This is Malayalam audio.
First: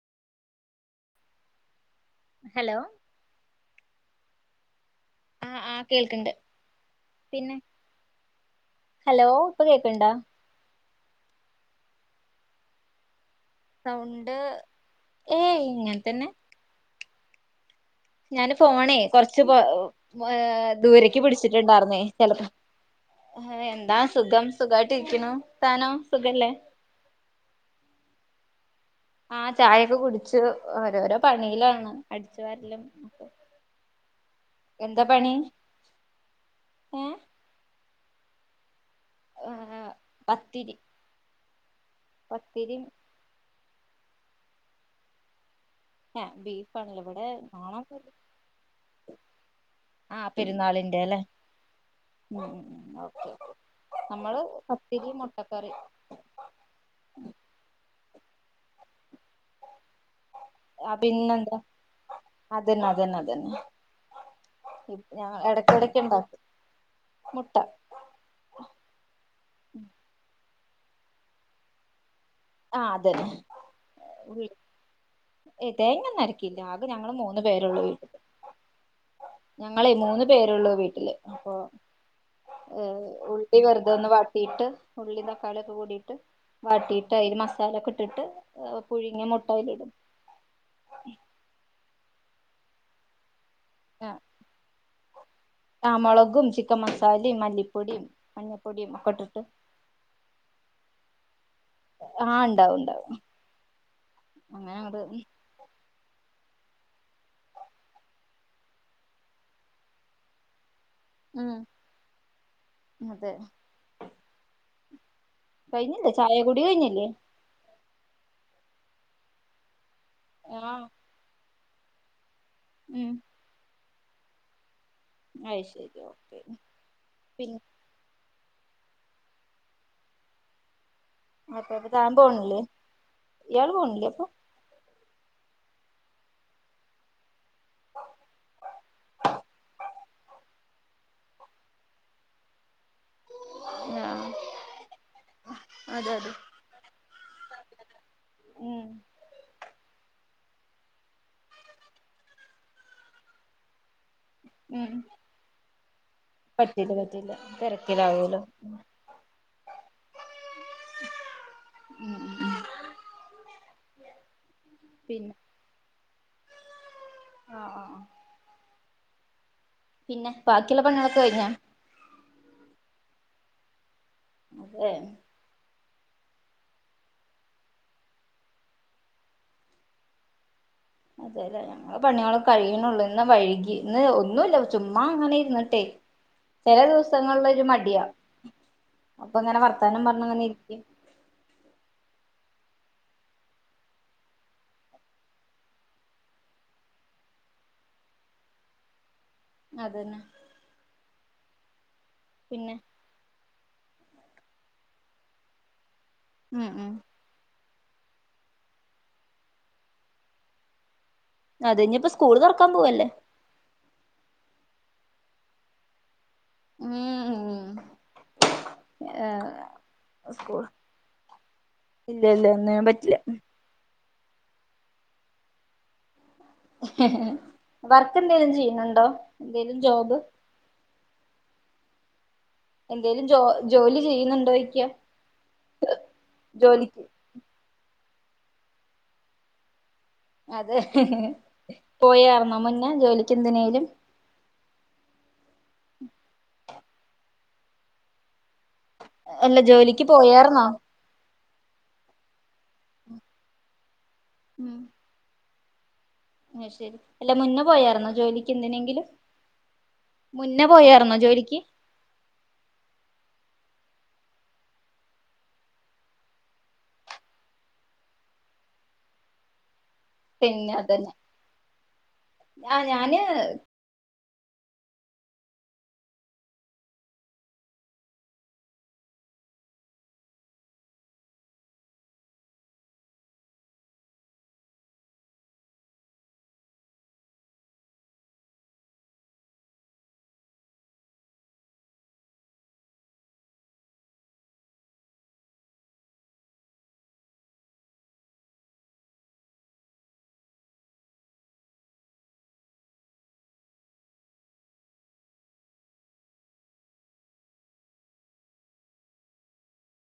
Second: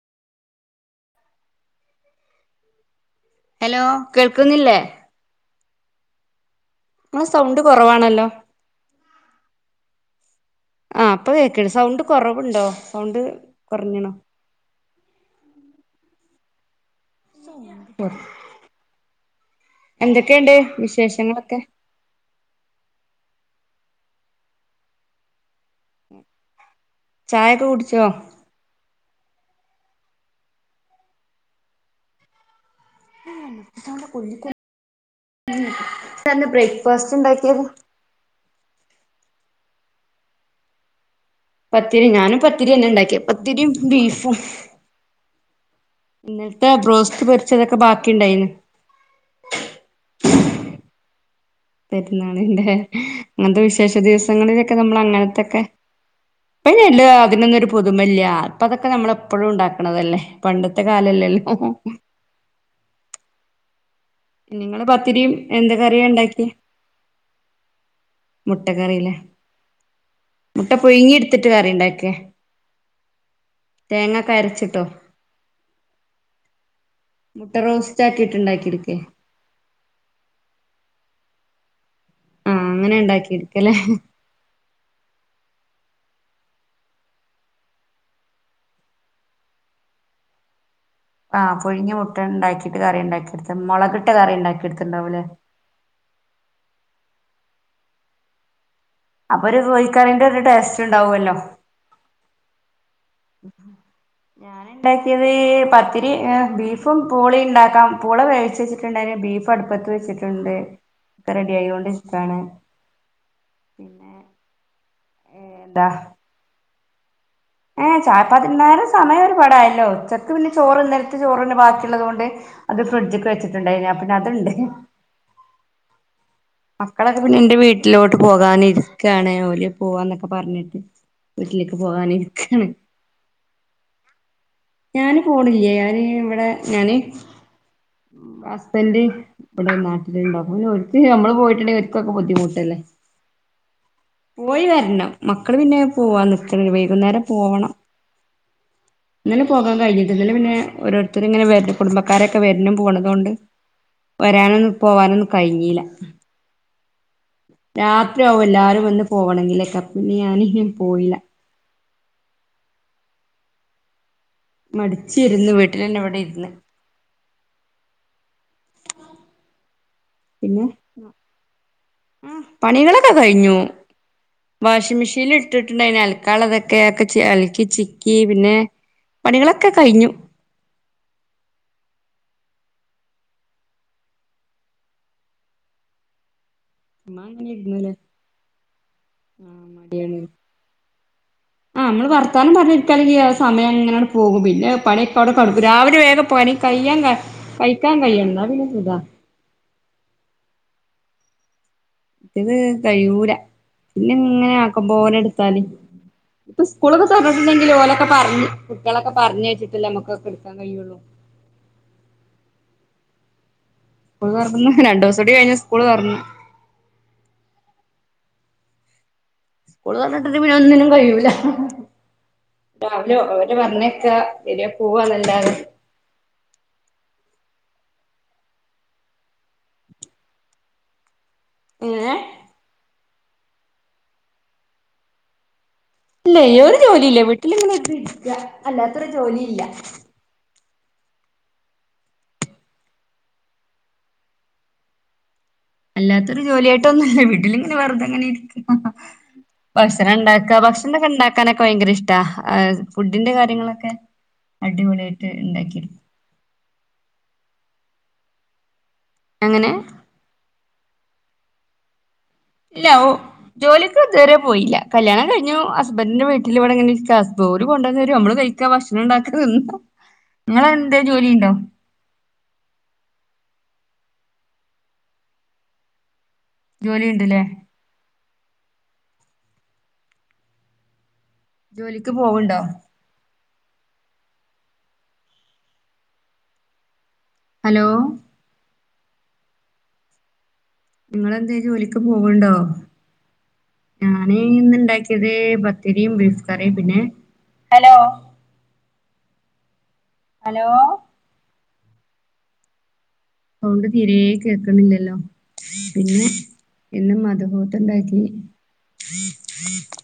ഹലോ ഹലോ കേൾക്കുന്നില്ലേ ആഹ് ആഹ് കേൾക്ക്‌ണ്ട് നിങ്ങളെ സൗണ്ട് പിന്നെ കുറവാണല്ലോ ഹലോ ഇപ്പൊ കേൾക്ക്ണ്ടോ? ആഹ് ഇപ്പൊ കേക്ക്ണ്ട് സൗണ്ട് കൊറവുണ്ടോ സൗണ്ട് കുറഞ്ഞണോ സൗണ്ട് ഏയ് ഇങ്ങനെ തന്നെ [inaudible] ഞാന് ഫോണേ കൊറച്ച് എന്തൊക്കെയുണ്ട് ഏഹ് ദൂരക്ക് വിശേഷങ്ങളൊക്കെ പിടിച്ചിട്ടുണ്ടാർന്നേ [unintelligible] ആഹ് എന്താ സുഖം സുഖായിട്ട് ഇരിക്കുന്നു ർത്താനം സുഖല്ലേ ചായൊക്കെ കുടിച്ചോ? ആഹ് ചായൊക്കെ കുടിചു ഓരോരോ പണിയിലണ് അടിച്ചുവാരല എത്താ പണി ഇന്ന് ഏഹ് ബ്രേക്ക്ഫാസ്റ്റ് ഉണ്ടാക്കിയത് [unintelligible] പത്തിരി പത്തിരി ഞാനും പത്തിരിം പത്തിരിന്നെണ്ടക്കിയ പത്തിരിം ബീഫും ഏഹ് ഇന്നലത്തെ ബീഫാണല്ലോ ബ്രോസ്റ്റ് ഇവിടെ പൊരിച്ചതൊക്കെ നാളെ ബാക്കിണ്ടായിനു ആഹ് പെരുന്നാളിന്റെ ല്ലേ പെരുന്നാളിൻ്റെ ഇങ്ങൻത്തെ വിശേഷ നമ്മള് ദിവസങ്ങളിലൊക്കെ നമ്മൾ പത്തിരി അങ്ങൻത്തൊക്കെ മുട്ടക്കറി ഇപ്പ നെല്ല് അതിനൊന്നും ഒരു പുതുമല്ല അപ്പ അതൊക്കെ നമ്മളപ്പഴും ഉണ്ടാക്ക്ണതല്ലേ ആഹ് പിന്നെന്താ അതന്നെ അതന്നെ അതന്നെ നിങ്ങള് ഞാൻ പത്തിരിയും എന്ത് കറിയാ എടക്കെടക്ക്ണ്ടാക്കും ഉണ്ടാക്കിയെ മുട്ട മുട്ട കറില്ലേ മുട്ട പുഴുങ്ങിട്ത്തിട്ട് കറിണ്ടാക്കേ ആഹ് അതെ പി അരച്ചിട്ടോ എഹ് തേങ്ങന്നരക്കില്ല ആകെ ഞങ്ങള് മൂന്ന് മുട്ട പേരുള്ളു റോസ്റ്റ് വീട്ടില് ആക്കിട്ട് ഉണ്ടാക്കിയെടുക്കേ ഞങ്ങളെയ് മൂന്ന് പേരുള്ളൂ വീട്ടില് അപ്പൊ ആഹ് അങ്ങനെ ഏഹ് ഉള്ളി ഉണ്ടാക്കിയെടുക്കല്ലേ വെർതൊന്ന് വാട്ടിയിട്ട് ഉള്ളി തക്കാളിയൊക്കെ കൂടിട്ട് വാട്ടിയി ടയില് മസാലൊക്കെ ഇട്ടിട്ട് പുഴുങ്ങിയ മുട്ട അയ്ലിടും ആഹ് പുഴുങ്ങിയ മുട്ടണ്ടാക്കിയിട്ട് കറി ഉണ്ടാക്കിയെടുത്ത് മൊളകിട്ട കറിണ്ടാക്കിയെടുത്തിണ്ടാവൂലേ ആഹ് മൊളകും ചിക്കൻ മസാലിം മല്ലിപ്പൊടിം മഞ്ഞപ്പൊടിം അപ്പൊരു കോഴിക്കറിന്റെ ഒരു ടേസ്റ്റ്ണ്ടാവുല്ലോ ആഹ് ണ്ടാവും ണ്ടാവും ഞാന്ണ്ടാക്കിയത് പ ത്തിരി ബീഫും പൂളീം ഉണ്ടാക്കാം പൂള വേവിച്ചച്ചിട്ടുണ്ടായിന് ബീഫ് അടുപ്പത്ത് വെച്ചിട്ടുണ്ട് [unintelligible] റെഡി ഉം ആയോണ്ട് ഇരിക്കാണ് അതെ കൈഞ്ഞില്ലേ ചായ കുടി കൈഞ്ഞില്ലേ ഏഹ് ചായപ്പാ [unintelligible] നേരം സമയൊരു പാടായല്ലോ ഉച്ചക്ക് പിന്നെ ആ ചോറ് ഇന്നേൽത്ത ചോറന്നെ ബാക്കിയുള്ളതോണ്ട് അത് ഉം ഫ്രിഡ്ജ്ക്ക് വെച്ചിട്ടുണ്ടായിന് അപ്പ പിന്നെ അത്ണ്ട് അയ് ശരി ഓക്കെ മക്കളൊക്കെ പിന്നെ ന്റെ വീട്ടിലോട്ട് പോകാനിരിക്കാണ് ഓല് പോവാന്നൊക്കെ പറഞ്ഞി അപ്പ പ്പ താൻ പോണ്ല്ലേ? ഇയാള് പോണ്ല്ലേ അപ്പൊ? ഞാന് പോണില്ലേ. ഞാന് വ്ടെ ഞാന്. ഹസ്ബന്റ് വടെ നാട്ട്ല്ണ്ട്. അപ്പൊ പിന്നെ ഓൽക്ക് ഞമ്മള് പോയിട്ട്ണ്ടെങ്കി ഓര്ക്കൊക്കെ ബുദ്ധിമുട്ടല്ലേ. ആഹ് പോയി വര്നം. മക്കള് പിന്നെ അതെ പോവാ അതെ നിക്ക്ണ്. വൈകുന്നേരം പോവണം. ഉം ന്നലെ പോകാ കയ്ഞ്ഞ്. [unintelligible] ന്നലെ പിന്നെ ഓരോരുത്തര്ങ്ങനെ വര് കുടുംബക്കാരൊക്കെ വര്നും പോണതോണ്ട്. വരാനൊന്നും ഉം പോവാനൊന്നും കയ്ഞ്ഞീല. പറ്റില്ല പറ്റില്ല. രാത്രിയാവും തിരക്കിലാവൂലോ എല്ലാരും വന്ന് പോവണെങ്കിലൊക്കെ. അപ്പൊ പിന്നെ ഞാന് [unintelligible] പോയില. ഉം. ഉം പിന്നെ മടിച്ചിര്ന്ന്. വീട്ടിലെന്നെ വടെ ഇര്ന്ന്. ആഹ് ആഹ് ആഹ് പിന്നെ ബാക്കിള്ള പണികളൊക്കെ കയ്ഞ്ഞോ? പണികളൊക്കെ കഴിഞ്ഞു. അതെ വാഷിംഗ് മിഷീൻല് ട്ട്ട്ട്ണ്ടെയ്നു അൽക്കാള്ളതൊക്കെ. അഒക്കെ അൽക്കി ചിക്കി. പിന്നെ പണികളൊക്കെ കയ്ഞ്ഞു. അതെ ലെ. പണികള് കഴിയ്ണൊള്ളൂ. ഇന്ന് വഴ്‌കി. ഇന്ന് ഒന്നുല്ല. ചുമ്മാ അങ്ങനെ ഇരുന്നിട്ടെ. ചെല ചുമ്മാ അങ്ങനെ ദിവസങ്ങളിലൊരു ഇരുന്നുല്ലേ മടിയാ. അപ്പൊ ആ ങ്ങനെ വർത്താനം മടിയാണ് പർഞ്ഞ്ങ്ങനെ ഇര്ക്കും. ആ മ്മള് വർത്താനം പറഞ്ഞിരിക്കാണെങ്കി ആ സമയങ്ങനണ് പോകും. പിന്നെ പണിഒക്കെ അവുടെ കട്ക്കും. രാവിലെ വേഗം പണി [unintelligible] കയിക്കാൻ കയ്യണം. ന്നാ പിന്നെ സുഖാ. അതെന്നെ. ന്നത് പിന്നെ കഴൂല. പിന്നെങ്ങനെ ആക്കമ്പോലെട്ത്താല്. പ്പൊ ഉം ഉം സ്കൂളൊക്കെ തൊർന്ന്ട്ട്ണ്ടെങ്കില് ഓലൊക്കെ പറഞ് കുട്ട്യാളക്കെ പർഞ്ഞേച്ച്ട്ടല്ലെ അമ്മക്കൊക്കെട്ക്കാൻ കയ്യുള്ളു. അതെ ഇഞ്പ്പൊ സ്കൂള് തൊറക്കാൻ പോവല്ലേ. സ്കൂള് തൊറന്ന്. രണ്ടൂസൂടി കഴിഞ്ഞ സ്കൂള് തൊറന്ന്. ഉം ഉം ആഹ്. സ്കൂള് തൊർന്ന്ട്ട്ണ്ടെ പിന്നൊന്നിനും കയ്യൂല. ഇല്ല ഇല്ല ഒന്നിനും പറ്റില്ല രാവിലെ [unintelligible] പറഞ്ഞേക്കാ, വര് പോവാ ന്നല്ലാതെ. വർക്കെന്തേലും ചെയ്യ്ണണ്ടോ? എന്തേലും ജോബ്? എങ്ങനെ? എന്തേലും ജോ ജോലി ചെയ്യ്ന്ന്ണ്ടോയ്ക്ക? ല്ലേയ്. ഒരു ജോലി ഇല്ല. വീട്ടില്ങ്ങനെ ഇരിക്കാ അല്ലാത്തൊരു ജോലി ഇല്ല. അതെ. പോയാർന്നോ മുന്നേ ജോലിക്കെന്തിനേലും? അല്ലാത്തൊരു ജോലിയായിട്ടൊന്നുല്ല. വീട്ടിലിങ്ങനെ വെറുതെങ്ങനെ ഇരിക്ക. അല്ല ജോലിക്ക് ഭക്ഷണം ണ്ടാക്കാ. പോയാർന്നോ ഭക്ഷണ ണ്ടാക്കാനൊക്കെ ഭയങ്കര ഇഷ്ട. ഫുഡിന്റെ കാര്യങ്ങളൊക്കെ അടിപൊളിയ്ട്ട്. ട്ട് ണ്ടാക്കി. അയ് ശരി. അല്ല മുന്നെ പോയാർന്നോ ജോലിക്ക് എന്തിനെങ്കിലും? എങ്ങനെ? മുന്നേ പോയാർന്നോ ജോലിക്ക്? ഇല്ല. ഒ ജോലിക്ക്തുവരെ പോയീല്ല. കല്യാണം കഴിഞ്ഞു. ഹസ്ബന്റ്ന്റെ വീട്ടില് ഇവടെങ്ങനെ ഇരിക്ക. ഓല് കൊണ്ടന്നരും അമ്മള് കഴി ക്ക ഭക്ഷണണ്ടാക്ക തിന്നാ പിന്നെ നിങ്ങളെന്തേ അതന്നെ. ജോലിയുണ്ടോ ആഹ് ഞാന് ജോലിണ്ട്ല്ലേ? ജോലിക്ക് പോവ്ണ്ടോ? ഹലോ. ഇങ്ങളെന്തേം ജോലിക്ക് പോവ്ണ്ടോ? ഞാന് ഇന്ന്ണ്ടാക്കിയത് പത്തിരിം ബീഫ് കറി. പിന്നെ ഹലോ ഹലോ സൗണ്ട് തീരെ കേക്കണില്ലല്ലോ പിന്നെ പിന്നെ മദ്ഹൂത്ത് ഉണ്ടാക്കി